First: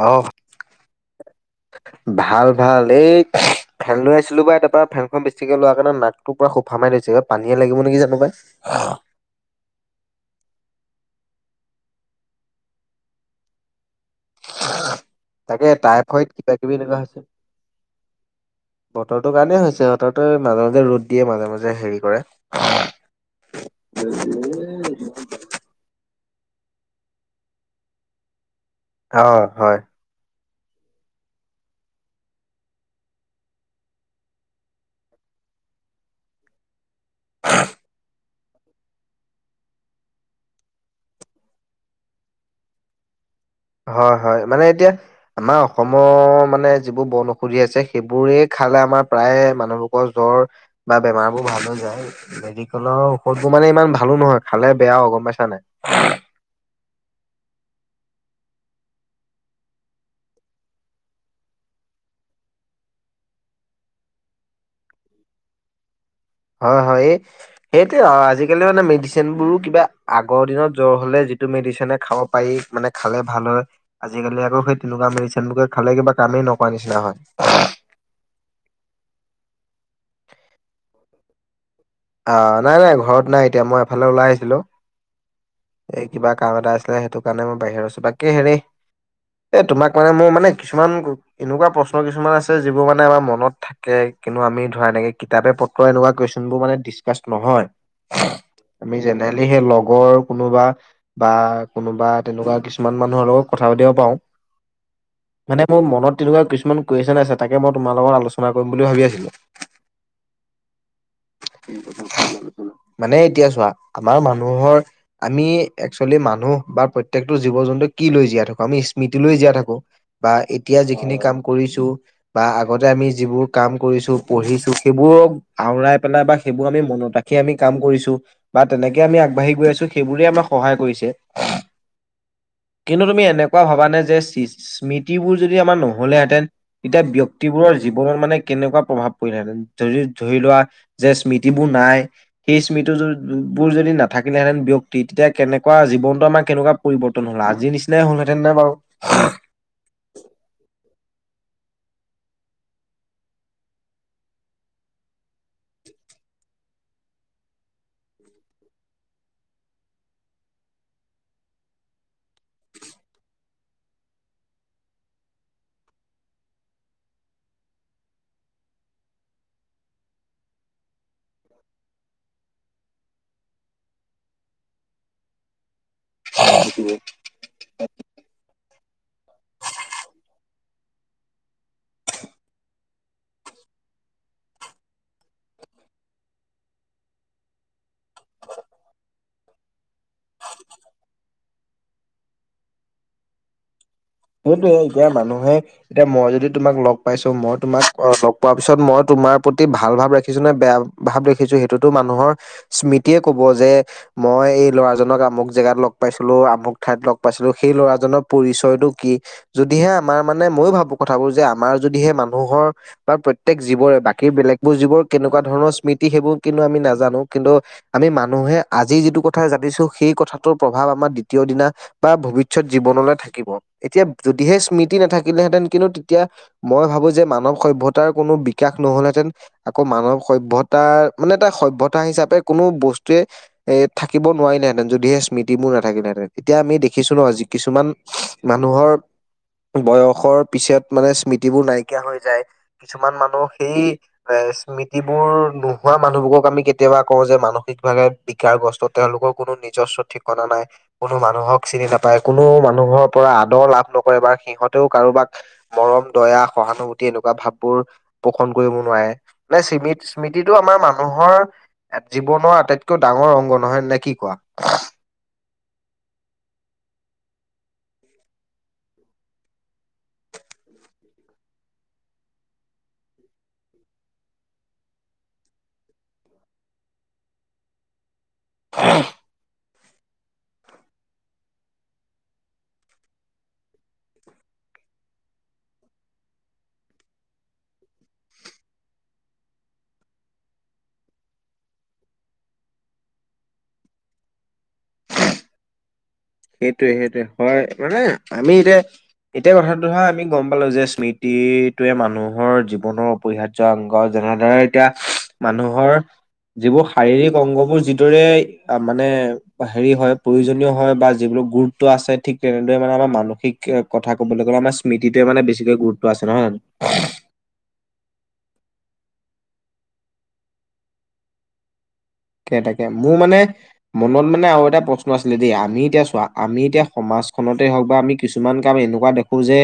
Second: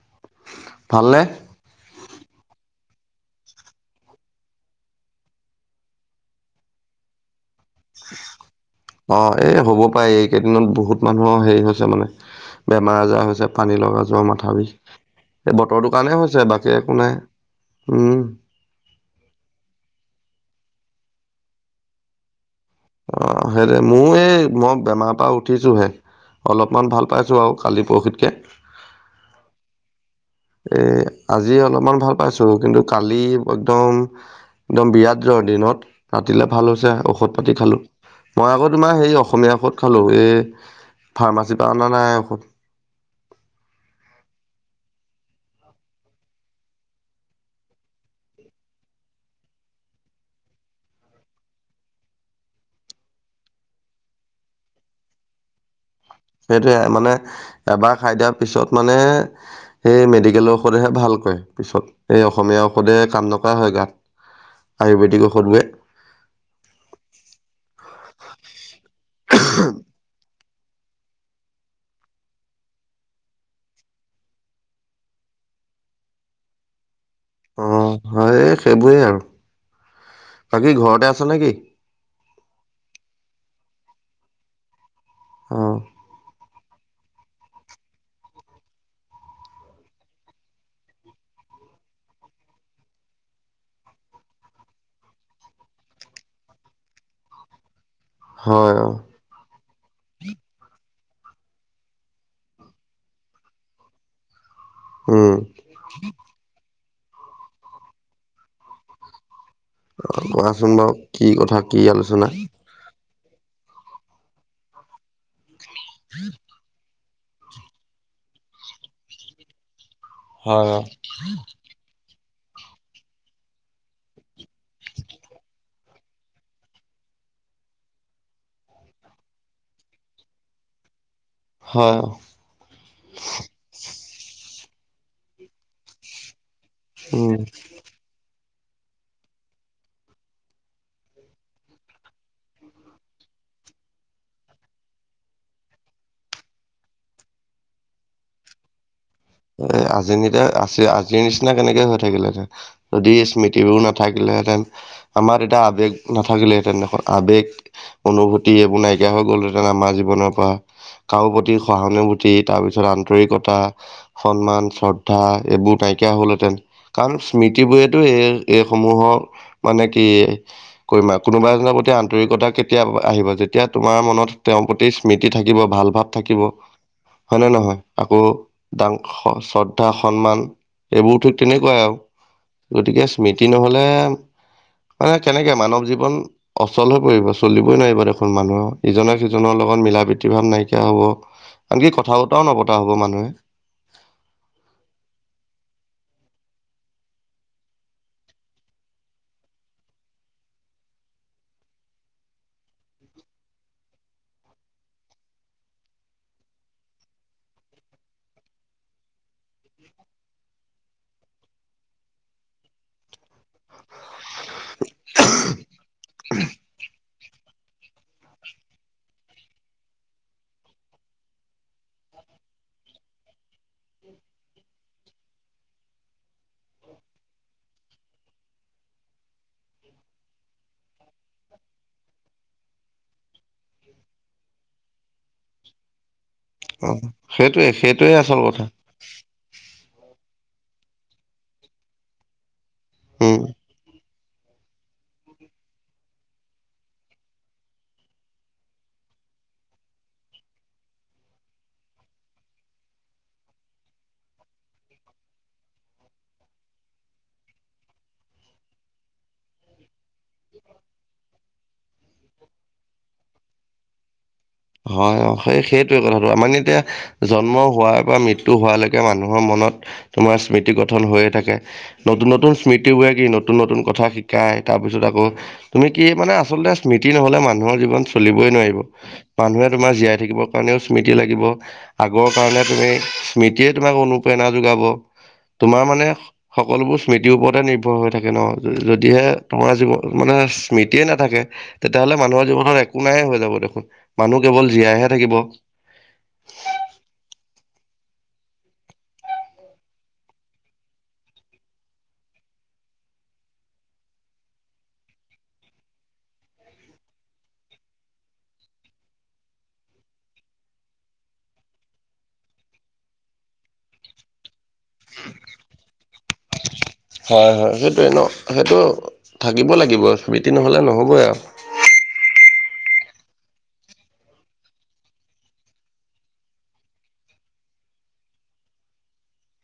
অহ ভালনে? ভাল ভাল এই ফেন লৈ আছিলো বা তাৰ পৰা ফেনখন বেছিকে লোৱাৰ কাৰণে নাকটো পুৰা সোফা মাই লৈছে পানীয়ে লাগিব নেকি জানো পাই। অ এই হব পাৰে এইকেইদিনত বহুত মানুহৰ হেৰি হৈছে মানে, বেমাৰ আজাৰ হৈছে পানী লগা জৰ মাথা বিষ এই তাকে বতৰটো কাৰণে হৈছে বাকী একো নাই। উম, বতৰটো কাৰণেই হৈছে বতৰ মাজে মাজে ৰ'দ দিয়ে মাজে মাজে হেৰি কৰে, অ সেইৰে মোৰ এই মই বেমাৰ পৰা উঠিছো হে। অলপমান ভাল পাইছোঁ আৰু কালি পৰহিতকে। অ হয়। এ আজি অলপমান ভাল পাইছো কিন্তু কালি একদম একদম বিয়াত জৰ, দিনত ৰাতিলে ভাল হৈছে ঔষধ পাতি খালো। মই আকৌ তোমাৰ সেই অসমীয়া ঔষধ খালো এই ফাৰ্মাচীৰ পৰা অনা নাই ঔষধ, [inaudible] হয় হয় মানে এতিয়া আমাৰ অসমৰ মানে যিবোৰ বন ঔষধি আছে সেইবোৰে খালে আমাৰ প্ৰায়ে মানুহবোকৰ জ্বৰ বা বেমাৰ বোৰ ভাল হৈ যায় মেডিকেলৰ ঔষধবোৰ মান, মানে ইমান ভালো নহয় খালে বেয়া অ গম পাইছা নাই। সেইটোয়ে মানে এবাৰ খাই দিয়া পিছত মানে সেই মেডিকেলৰ ঔষধহে ভাল, পিছত এই অসমীয়া ঔষধে কাম নকৰা হয় গাত। আয়োবেদিক ঔষধবোৰে। হয় হয় এই সেইটো আজিকালি মানে মেডিচিনবোৰো কিবা আগৰ দিনত। জ্বৰ হ'লে যিটো মেডিচিনে খাব পাৰি মানে খালে ভাল হয় আজিকালি আকৌ সেই তেনেকুৱা মেডিচিনবোৱে। খালে কিবা কামেই নকৰা নিচিনা হয়। অ হয় সেইবোৰেই আৰু বাকী ঘৰতে আছে নেকি। অ নাই নাই ঘৰত নাই এতিয়া মই এফালে ওলাই আহিছিলো অঁ এই কিবা কাম এটা আছিল। সেইটো কাৰণে মই বাহিৰ আছো বাকে হেৰি এ তোমাক মানে মোৰ মানে কিছুমান এনেকুৱা প্ৰশ্ন কিছুমান আছে যিবোৰ মানে আমাৰ মনত থাকে। কিন্তু আমি ধৰা এনেকে কিতাপে পত্ৰ এনেুকোৱা কুৱেশ্যন বোৰ মানে স্পষ্ট নহয় হয় অঁ আমি জেনেৰেলি হে লগ আগৰ কোনোবা বা কোনোবা তেনেকুৱা কিছুমান মানুহৰ লগত কথা পাতিব পাও। মানে মোৰ মনত তেনেকুৱা কিছুমান কুৱেশ্যন আছে তাকে মই তোমাৰ লগত আলোচনা কৰিম বুলি ভাবি আছিলো। অ কোৱাচোন বাৰু কি কথা কি আলোচনা? মানে এতিয়া চোৱা আমাৰ মানুহৰ আমি একচুৱেলি মানুহ বা প্ৰ প্ৰত্যেকটো জীৱ জন্তু কি লৈ জীয়াই থাকো আমি স্মৃতি লৈ জীয়াই থাকো। বা হয় এতিয়া অ', যিখিনি কাম কৰিছো বা আগতে আমি যিবোৰ কাম কৰিছো পঢ়িছো সেইবোৰক আওৰাই পেলাই বা সেইবোৰ আমি মনত ৰাখি আমি কাম কৰিছো বা তেনেকে আমি আগবাঢ়ি গৈ আছো সেইবোৰে আমাক সহায় কৰিছে। হয় অ', কিন্তু তুমি এনেকুৱা ভবানে যে চি স্মৃতিবোৰ যদি আমাৰ নহলেহেঁতেন তেতিয়া উম ব্যক্তিবোৰৰ জীৱনত মানে কেনেকুৱা প্ৰভাৱ পৰিলেহেঁতেন। যদি ধৰি লোৱা যে স্মৃতিবোৰ নাই সেই স্মৃতিবোৰ যদি নাথাকিলেহেতেন ব্যক্তি তেতিয়া কেনেকুৱা জীৱনটো আমাৰ কেনেকুৱ পৰিৱৰ্তন হ'ল আজিৰ নিচিনাই হ'ল হেতেন নে বাৰু? এ আজি [inaudible] আছে আজি নিচিনা কেনেকে হৈ থাকিলেতেন যদি স্মৃতিবোৰ নাথাকিলেহেঁতেন আমাৰ এতিয়া আৱেগ নাথাকিলেহেঁতেন দেখোন আবেগ অনুভূতি এইবোৰ নাইকিয়া হৈ গ'লহেঁতেন আমাৰ জীৱনৰ পৰা। কাৰো প্ৰতি সহানুভূতি তাৰপিছত আন্তৰিকতা সন্মান শ্ৰদ্ধা এইবোৰ নাইকিয়া হ'লহেঁতেন কাৰণ স্মৃতি বোৰেইতো এই এইসমূহৰ মানে কি কৰিমা কোনোবা এজনৰ প্ৰতি আন্তৰিকতা কেতিয়া আহিব যেতিয়া তোমাৰ মনত তেওঁৰ প্ৰতি স্মৃতি থাকিব ভাল ভাৱ থাকিব বাৰু হয় নে নহয়? আকৌ ডাং শ্ৰদ্ধা সন্মান এইবোৰ ঠিক তেনেকুৱাই আৰু গতিকে স্মৃতি নহলে মানে কেনেকে মানৱ জীৱন অচল হৈ পৰিব চলিবই নোৱাৰিব দেখোন মানুহৰ ইজনে সিজনৰ লগত লগত মিলা প্ৰীতি ভাৱ নাইকিয়া হ'ব, আনকি কথা বতাও নপতা হ'ব মানুহে। সেইটোয়ে এতিয়া মানুহে এতিয়া মই যদি তোমাক লগ পাইছো মই তোমাক লগ পোৱাৰ পিছত মই তো তোমাৰ প্ৰতি ভাল ভাৱ ৰাখিছো নে বেয়া ভাৱ ৰাখিছো সেইটোতো মানুহৰ স্মৃতিয়ে ক'ব যে মই এই ল'ৰাজনক আমুক জেগাত লগ পাইছিলোঁ আমুক ঠাইত লগ পাইছিলোঁ সেই ল'ৰাজনৰ পৰিচয়টো কি যদিহে আমাৰ মানে ময়ো ভাবো কথাবোৰ যে আমাৰ যদিহে মানুহৰ বা প্ৰত্যেক জীৱৰে ব সেই বেলেগ বোৰ যিবোৰ কেনেকুৱা ধৰণৰ স্মৃতি সেইবোৰ কিন্তু আমি নাজানো কিন্তু আমি মানুহে আজি যিটো কথা জানিছো সেই কথাটোৰ প্ৰভাৱ আমাৰ দ্বিতীয় দিনা বা ভৱিষ্যত জীৱনলৈ থাকিব। এতিয়া যদিহে স্মৃতি নাথাকিলেহেঁতেন কিন্তু তেতিয়া মই ভাবো যে মানৱ সভ্যতাৰ কোনো বিকাশ নহ'লেহেঁতেন আকৌ মানৱ সভ্যতাৰ মানে এটা সভ্য়তা হিচাপে কোনো বস্তুৱে থাকিব নোৱাৰিলেহেঁতেন যদিহে স্মৃতিবোৰ নাথাকিলেহেতেন। তেতিয়া আমি অ' দেখিছো নহয় যি সেইটোৱে কিছুমান সেইটোৱে আচল কথা মানুহৰ বয়সৰ পিছত মানে স্মৃতিবোৰ নাইকিয় হৈ যায়। কিছুমান উম। মানুহ সেই এ স্মৃতিবোৰ নোহোৱা মানুহবোৰক আমি কেতিয়াবা কওঁ যে মানসিকভাৱে বিকাৰ গ্ৰস্তাৰ তেওঁলোক কোনো নিজস্ব ঠিকনা নাই কোনো মানুহক চিনি নাপায় কোনো মানুহক পৰা আদৰ লাভ নকৰে বাাৰ সিহতেওঁ কাৰোবাক মৰম, দয়া সহানুভূতি এনেকুৱা ভাববোৰ পোষণ কৰিব নোৱাৰে মানে স্মৃতি স্মৃতিটো আমাৰ মানুহৰ জীৱনৰ আটাইতকৈ ডাঙ ডাঙৰ অংগ নহয় নে কি কোৱা? হয় অ' সেই সেইটোয়ে কথাটো আমাৰ এতিয়া জন্ম হোৱাৰ পৰা মৃত্যু হোৱালৈকে মানুহৰ মন তোমাৰ স্মৃতি গঠন হৈয়ে থাকে। নতুন নতুন স্মৃতি বে কি নতুন নতুন কথা শিকায়। তাৰপিছত আকৌ তুমি কি মানে আচলতে স্মৃতি নহলে মানুহৰ জীৱন চলিবই নোৱাৰিব। মানুহে তোমাৰ জীয়াই থাকিবৰ কাৰণেও স্মৃতি লাগিব আগৰ কাৰণে তুমি স্মৃতিয়ে তোমাক অনুপ্ৰেৰণা [unintelligible] যোগাব। তোমাৰ মানে সকলোবোৰ স্মৃতিৰ ওপৰতে নিৰ্ভৰ হৈ থাকে ন। যদিহে তোমাৰ জীৱ মানে স্মৃতিয়ে নাথাকে তেতিয়াহ'লে মানুহৰ জীৱনত একো নাইে হৈ যাব দেখোন। মানুহ কেৱল জীয়াইহে থাকিব। সেইটোৱে সেইটোৱে হয়। মানে আমি এতিয়া এতিয়া কথাটো হোৱা আমি গম পালো যে স্মৃতিটোৱে মানুহৰ জীৱনৰ অপৰিহাৰ্য অংগ। যাৰ দ্বাৰা এতিয়া মানুহৰ যিবোৰ শাৰীৰিক অংগবোৰ যিদৰে মানে হেৰি হয় প্ৰয়োজনীয় হয় বা যিবোৰাক গুৰুত্ব আছে ঠিক তেনেদৰে মানে আমাৰ মানসিক ক'বলৈ গ'লে আমাৰ স্মৃতিটোৱে মানে বেছিকৈ গুৰুত্ব আছে। চৰা হয় হয় সেইটোোৱে ন সেইটো থাকিব লাগিব স্মিতি নহ'লে নহ'বই আৰু, উ! তাকে তাকে মোৰ মানে মনত মানে আৰু এটা প্ৰশ্ন আছিলে দেই আমি এতিয়া চোৱা আমি এতিয়া সমাজখন তে হওক বা আমি কিছুমান কাম এনেকুৱা দেখো যে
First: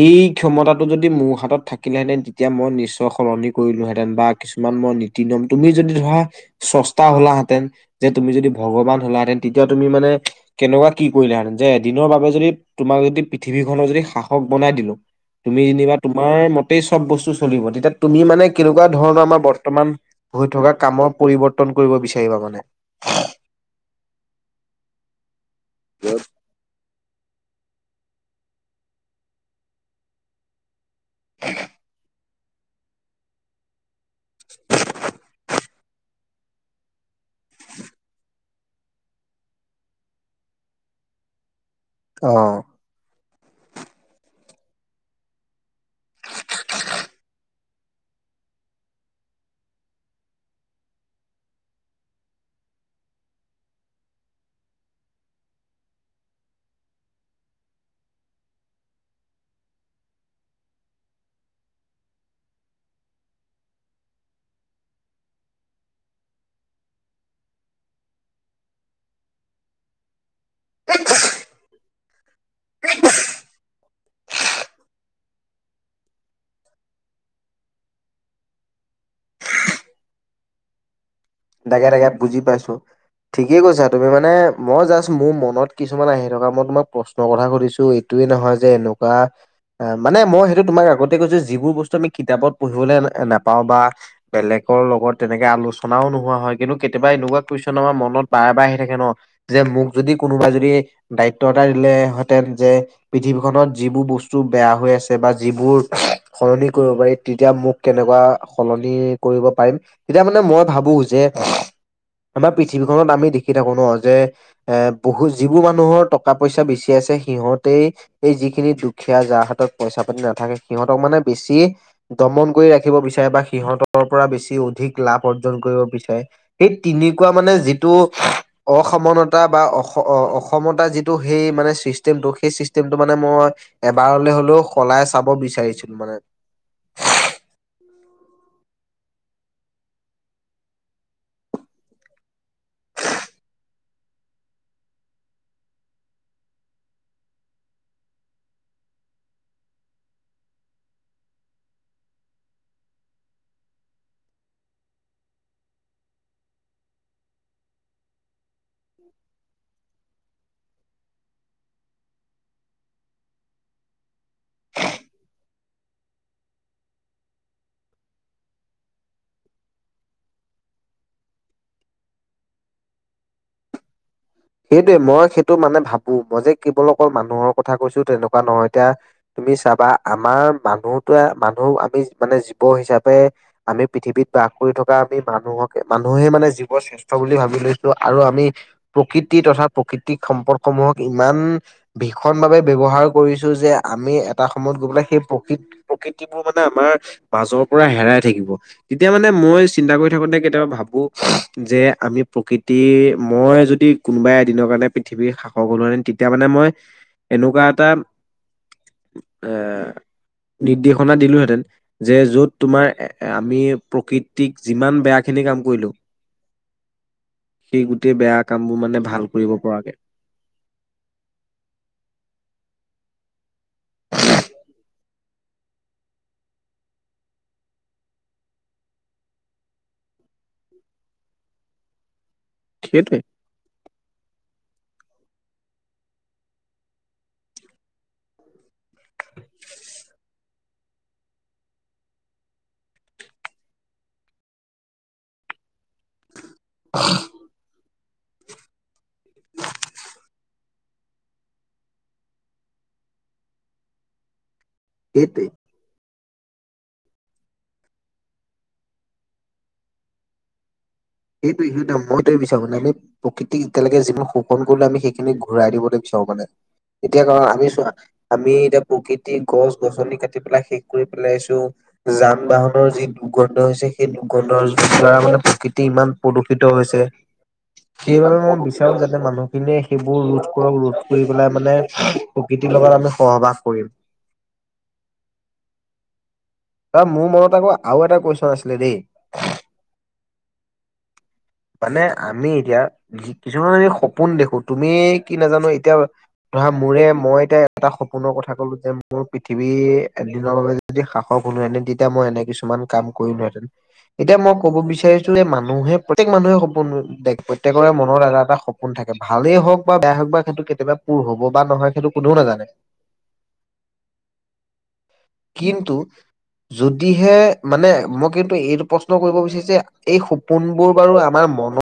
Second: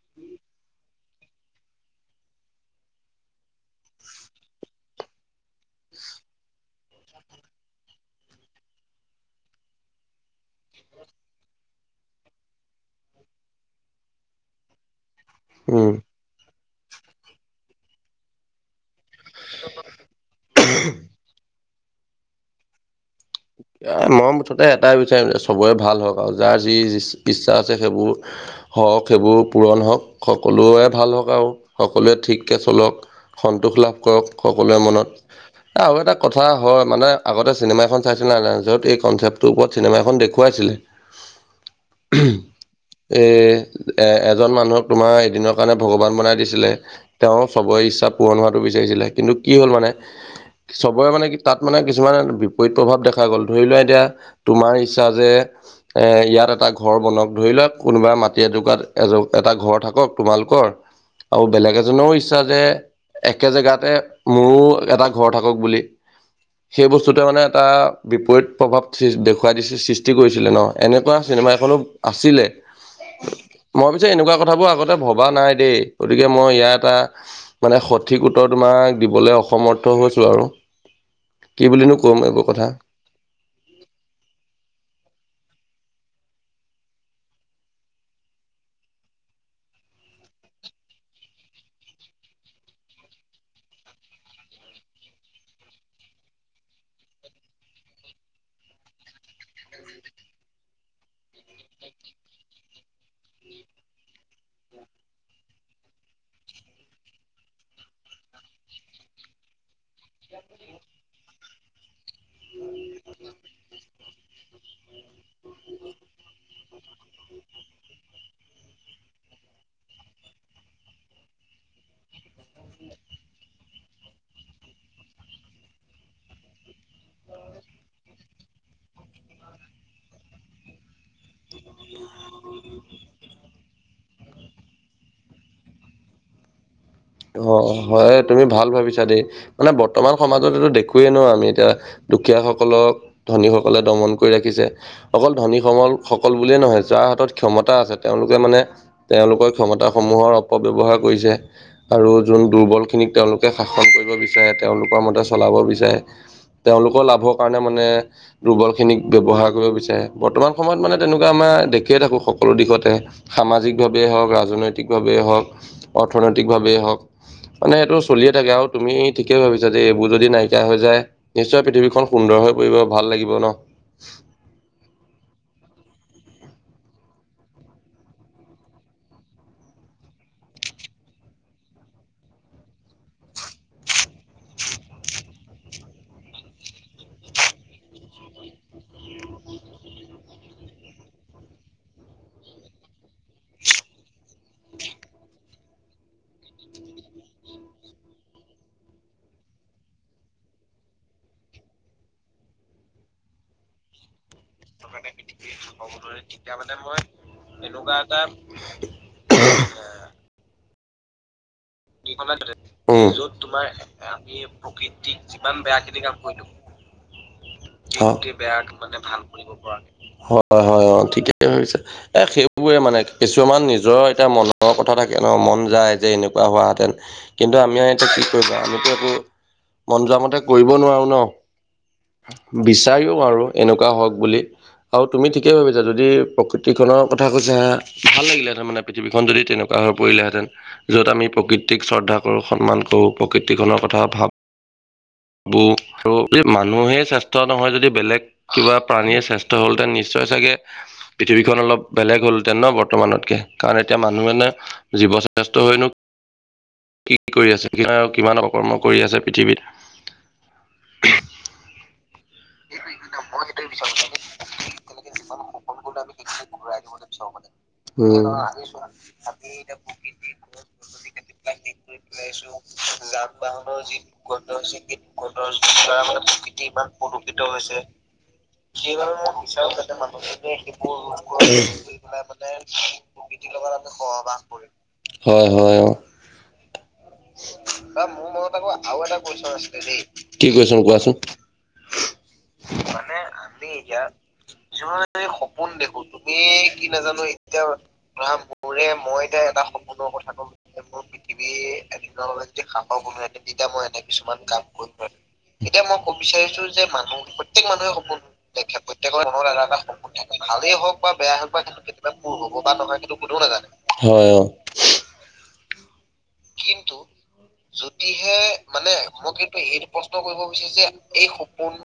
এই ক্ষমতাটো যদি মোৰ হাতত থাকিলে হেনে, তেন তেতিয়া মই নিশ্চয় সলনি কৰিলোহেতেন বা কিছুমান মই নীতি নিয়ম তুমি যদি ধৰা, চষ্টা হলাহেতেন যে তুমি যদি ভগৱান হ'লাহেতেন তেতিয়া তুমি মানে কেনেকুৱা কি কৰিলাহেতেন। যে এদিনৰ বাবে যদি তোমাক যদি পৃথিৱীখননৰ যদি শাসক বনাই দিলো। তুমি উম যেনিবা তোমাৰ ম, গোই চব বস্তু চলিব তেতিয়া তুমি মানে কেনেকুৱা ধৰণৰ আমাৰ বৰ্তমান হৈ থকা কামত পৰিৱৰ্তন কৰিব বিচাৰিবা মানে, মম মুঠতে এটাই বিচাৰিম যে চবৰে ভাল হওক আৰু যাৰ যি ইচ্ছা আছে সেইবোৰ হওক সেইবোৰ পূৰণ হওক সকলোৱে, ভাল সকও সকলোৱে ঠিককৈ চলক সন্তোষ লাভ কৰক সকলোৱে মনত, আৰু এটা কথা হয় মানে আগতে চিনেমা এখন চাইছিলে য'ত এই, কনচেপ্টটোৰ ওপৰত চিনেমা এখন দেখুৱাইছিলে আহ, এই এজন মানুহক তোমাৰ এদিনৰ কাৰণে ভগৱান বনাই দিছিলে তেওঁ চবৰে ইচ্ছা পূৰণ হোৱাটো বিচাৰিছিলে কিন্তু কি হ'ল মানে, চবৰে মানে কি তাত মানে কিছুমান বিপৰীত প্ৰভাৱ দেখা গ'ল ধৰি লোৱা। এতিয়া তোমাৰ ইচ্ছা যে এ ইয়াত এটা ঘৰ বনক ধৰি লওক কোনোবা মাটি এটকাত এজ এটা ঘৰ থাকক তোমালোকৰ আৰু বেলেগ এজনৰও ইচ্ছা যে, একে জেগাতে মোৰো এটা ঘৰ থাকক বুলি। সেই বস্তুতে মানে এটা বিপৰত প্ৰভাৱ দেখুৱাই দিছে সৃষ্টি কৰিছিল। ছিল ন এনেকুৱা চিনেমা এখনো আছিলে, মই পিছে এনেকুৱা কথাবোৰ আগতে ভবা নাই দেই গতিকে মই ইয়াৰ এটা মানে, সঠিক উত্তৰ তোমাক দিবলৈ অসমৰ্থ হৈছো আৰু, কি ডাগে বুলিনো তেগাত ক'ম বুজি এইবোৰ কথা পাইছো ঠিকে কৈছ। তুমি মানে মই জাষ্ট মোৰ মনত কিছুমান আহি থকা মই তোমাক প্ৰশ্নৰ কথা সুধিছো এইটোয়ে নহয় যে এনে, ককা, অ মানে মই সেইটো তোমাক আগতে কৈছো যিবোৰ বস্তু আমি কিতাপত পঢ়িবলৈ নাপাওঁ বা বেলেগ, লগত তেনেকে আলোচনাও ন, হয় কিন্তু কেতিয়াবা এনেকুৱা কন আমাৰ মনত বাৰ বাৰ আহি থাকে ন যে মোক যদি কোনোবা যদি, দায়িত্বতটা দিলে হেতেন যে পৃথিৱীখননত যিবোৰ বস্তু বেয়া হৈ আছে বা যিবোৰ, সলনি কৰিব পাৰি তেতিয়া মোক কেনেকুৱা সলনি কৰিব পাৰিম তেতিয়া মানে মই ভাবো। যে, আমাৰ পৃথিৱীখনত আমি দেখি থাকো ন যে এ বহুত যিবোৰ মানুহৰ টকা পইচা বেছি, সিহঁতে এই যিখিনি দুখীয়া যাৰ হাতত পইচা পাতি নাথাকে সিহঁতক মানে বেছি, দমন কৰি ৰাখিব বিচাৰে বা সিহঁতৰ পৰা বেছি অধিক লাভ অৰ্জন কৰিব বিচাৰে, সেই তিনেুৱা মানে যিটো, অসমানতা বা অ অসমতা যিটো সেই মানে চিষ্টেমটো সেই চিষ্টেমটো মানে মই, এবাৰলৈ হ'লেও সলাই চাব বিচাৰিছিলো মানে, উ! অ হয় তুমি ভাল ভাবিছা দেই মানে বৰ্তমান সমাজত এইো দেখোৱয়েইে নো আমি এতিয়া দুখীয়াসকলক ধনীসকলে দমন কৰি ৰাখিছে অকল ধনী সমল সকল বুলিয়েই নহয় যোৱা। হাতত ক্ষমতা আছে তেওঁলোকে মানে তেওঁলোকৰ ক্ষমতাসমূহৰ অপব্যৱহাৰ কৰিছে। আৰু যোন দুৰ্বল খিনিক তেওঁলোকে শাসন কৰিব বিচাৰে তেওঁলোকৰ মতে চলাব বিচাৰে, তেওঁলোকৰ লাভৰ কাৰণে মানে দুৰ্বল খিনি ব্যৱহাৰ কৰিব বিচাৰে, বৰ্তমান সময়ত মানে তেনেকুৱা আমাৰ দেখিয়ে থাকো সকলো দিশতে সামাজিক ভাৱে হওক ৰাজনৈতিক ভাৱে, হওক অৰ্থনৈতিক ভাৱে হওক, মানে সেটো চলিয়ে থাকে আৰু তুমি ঠিকেই ভাবিছা যে এইবোৰ যদি নাইকিয়া হৈ যায় নিশ্চয় পৃথিৱীখন সুন্দৰ হৈ পৰিব, ভাল লাগিব ন? সেইটোৱে, মই সেইটো মানে ভাবো মই যে কেৱল অকল মানুহৰ কথা কৈছো তেনেকুৱা নহয় এতিয়া তুমি চাবা আমাৰ মানুহটোৱে মানুহ আমি মানে জীৱ হিচাপে আমি পৃথিৱীত বাস কৰি থকা আমি মানুহকে মানুহে মানে জীৱ শ্ৰেষ্ঠ বুলি ভাবি লৈছো আৰু আমি প্ৰকৃতি তথা প্ৰকৃতিক সম্পৰ্ক সমূহক ইমান ভীষণ ভাৱে ব্যৱহাৰ কৰিছো যে আ আমি এটা সময়ত গৈ পেলাই, সেই প্ৰকৃত-প্ৰকৃতিবোৰ মানে আমাৰ মাজৰ পৰা হেৰাই থাকিব। তেতিয়া মানে মই চিন্তা কৰি থাকোতে কেতিয়াবা ভাবো, যে আমি প্ৰকৃতিৰ, মই যদি দি কোনোবা এদিনৰ কাৰণে পৃথিৱীৰ শাক হব ধৰে, তেতিয়া মানে মই এনেকুৱা এটা এ নিৰ্দেশনা দিলোহেঁতেন। যে য'ত তোমাৰ উম, য'ত এ- আমি তোমাৰ আমি প্ৰকৃতিক যিমান বেয়া প্ৰকৃতিক, খিনি কাম যিমান কৰিলো বেয়াখিনি কাম কৰিলো। [unintelligible] সেই গোটেই বেয়া ইয়াক মানে ভাল কৰিব পৰা, হয়, হয়, হয়, হয় অ, ঠিকে ভাবিছে, এ সেইবোৰে মানে। কিছুমান নিজৰ এতিয়া মনৰ কথা থাকে ন, মন যায় যে এনেক কুৱা হোৱা হেতেন, কিন্তু আমিও ইয়াতে কি কৰিবা আমিতো একো মন যোৱাামতে কৰিব নোৱাৰোঁ ন। বিচাৰিও সেইটোৱে। আৰু এনেকুৱা হওক বুলি। আৰু তুমি ঠিকে ভাবিছা যদি প্ৰকৃতি খনৰ কথা কৈছা, ভাল লাগিলে তাৰমানে পৃথিৱীখন যদি তেনেকুৱা হ হৈ পৰিলেহেঁতেন, য'ত আমি প্ৰকৃতিক শ্ৰদ্ধা কৰোঁ, সন্মান কৰোঁ, প্ৰকৃতিখনৰ কথা ভাবো আৰু যদি মানুহেই শ্ৰেষ্ঠ নহয় যদি বেলেগ কিবা প্ৰাণীয়ে শ্ৰেষ্ঠ হ'লহেতেন নিশ্চয় চাগে, পৃথিৱীখন অলপ বেলেগ হ'লহেতেন ন বৰ্তমানত কে কাৰণ এতিয়া মানুহ এনে জীৱ সেইটোৱে শ্ৰেষ্ঠ হৈনো কি কৰি আছে কিমান অকৰ্ম কৰি আছে পৃথিৱীত। [inaudible] সেইটৱে সিহতে মই [unintelligible] বিচাৰো মানে আমি প্ৰকৃতিক এতিয়ালৈকে যিবোৰ শোষণ কৰিলো আমি সেইখিনি ঘূৰাই দিবলৈ বিচাৰো মানে, এতিয়া অ', আমিছো, উম। আমি এতিয়া প্ৰকৃতি গছ গছনি কাটি পেলাই শেষ কৰি পেলাইছো, যা যান বাহনৰ যি দুৰ্গন্ধ হৈছে, সেই দুৰ্গন্ধৰ দ্বাৰা মানে প্ৰকৃতি ইমান প্ৰদূষিত হৈছে। সেইবাবে মই বিচাৰো, যাতে মানুহখিনিয়ে সেইবোৰ ৰোধ কৰক, ৰোধ কৰি পেলাই মানে সদায় মানে প্ৰকৃতিৰ লগত আমি প্ৰকৃতিৰ সহবাস লগত কৰিম। আমি সহবাস কৰিম, হয়, হয়, অ তাৰ মোৰ মনত আকৌ আৰু অ এটা মোৰ কুৱেশন মনত আক' আছিলে দেই। আৰু এটা কুৱেচন আছিলে দে, কি কুৱেচন কোৱাচোন। মানে আমি এতিয়া মানে যি- আমি কিছুমান এতিয়া সপোন দেখো তুমি যিমানেই কি নাজানো সপোন এতিয়া দেখো তুমি ই ধৰা কি মোৰে নাজানো মই এতিয়া এটা সপোনৰ ধৰা কথা ক'লো মোৰে যে মই মোৰ এতিয়া এটা পৃথিৱী সপোনৰ কথা ক'ম এদিনৰ বাবে যে যদি মোৰ শাসক পৃথিৱী হলোহেঁতেন তেতিয়া মই এদিনৰ এনে বাবে যদি কিছুমান [unintelligible] কাম বনোহেতেন কৰিলোহেঁতেন। তেতিয়া মই এনে এতিয়া কিছুমান মই কাম ক'ব কৰিব [unintelligible] বিচাৰিছো যে তেতিয়া মানুহে মই ক প্ৰত্যেক মানুহে যে সপোন মানুহ দেখ প্ৰত্যেক প্ৰত্যেকৰে মানুহে মনত সপোন এটা এটা দেখে সপোন থাকে প্ৰত্যেকৰে মনত ভালেই এটা এটা হওক বা বেয়া সপোন হওক বা থাকে সেইটো ভালেই কেতিয়াবা হওক বা পূৰ বেয়া হ'ব হ বা সেইটো নহয় কেতিয়াবা কোনেও পূৰ হব নাজানে বা নহয় সেইটো কোনেও নাজানে, হয়, অ', কিন্তু যদিহে মানে, মই কিন্তু এইটো প্ৰশ্ন কৰিব বিচাৰিছো যে এই সপোনবোৰ বাৰু এই আমাৰ সপোন মনৰ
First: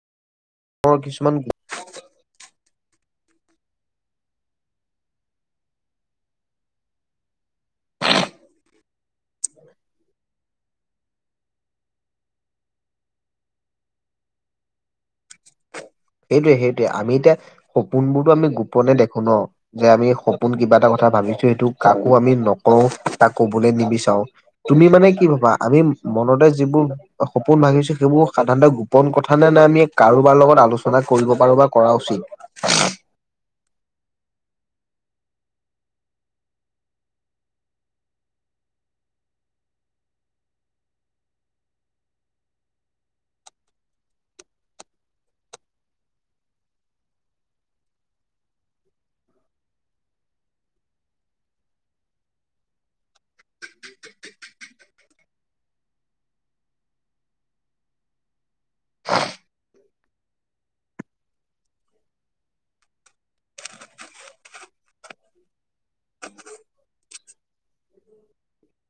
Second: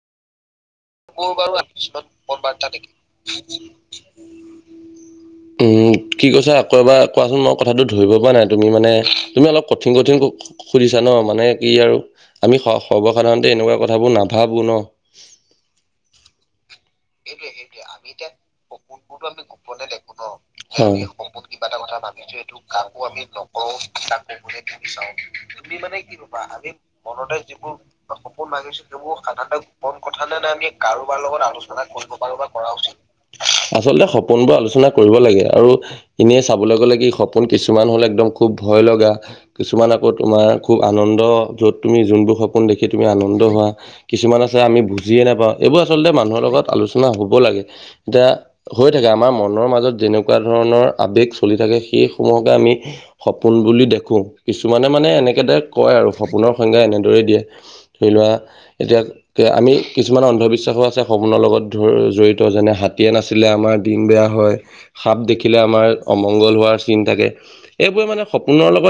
বোৰ কিছুমান বাৰু আৰু কিছুমান সুখৰ বাৰ্তা থাকে উম উম কি কৈছা আকৌ এবাৰ কোৱাচোন মই কথাটো ধৰিব পৰা নাই, তুমি মানে, তুমি অলপ কঠিন কঠ বিছা ন মানে কি আৰু আমি স-সৰ্বসাধাৰণতে এনেকুৱা কথাবোৰ নাভাবো ন। সেইটোৱে সেইটোৱে, আমি এতিয়া সপোন বোৰতো আমি গোপনে দেখো ন যে আমি সপোন কিবা এটা কথা কথা ভাবিছো এইটো কাকো আমি নকও, তাক কবলৈ নিবিচাৰোও, তুমি মানে কি ভাবা আমি মনতে যিবোৰ সপোন ভাবিছো সেইবোৰ সাধাৰণতে গোপন কথা নে নে আমি কাৰোবাৰ লগত আলোচনা কাৰোবাৰ কৰিব লগত পাৰো বা আলোচনা কৰা কৰিব উচিত পাৰোঁ বা কৰা উচিত, আছলতে সপোন বোৰ আলোচনা কৰিব লাগে আৰু এনে চাবলৈ গ'লে কি সপোন কিছুমান হ'লে একদম খুব ভয় লগা কিছুমান আকৌ তোমাৰ খুব আনন্দ যত তুমি যোনবোৰ সপোন দেখি তুমি আনন্দ হোৱা কিছুমান আছে আমি বুজিয়ে নাপাওঁ এইবোৰ আচলতে মানুহৰ লগত আলোচনা হব লাগে এতিয়া হৈ থাকে আমাৰ মনৰ মাজত যেনেকুৱা ধৰণৰ ৰ আৱেগ চলি থাকে সেই সমূহকে আমি সপোন বুলি দেখো কিছুমানে মানে এনেকেদৰে কয় আৰু সপোনৰ সংজ্ঞা এনেদৰে দিয়ে ধৰি লোৱা এতিয়া আমি কিছুমান অন্ধবি বিশ্বাসো আছে সপোনৰ লগত জড়িত যেনে হাতীয়ে নাছিলে আমাৰ দিন বেয়া হয় সাপ দেখিলে আমাৰ অমংগল হোৱাৰ চিন থাকে এইবোৰে মানে সপোনৰ লগত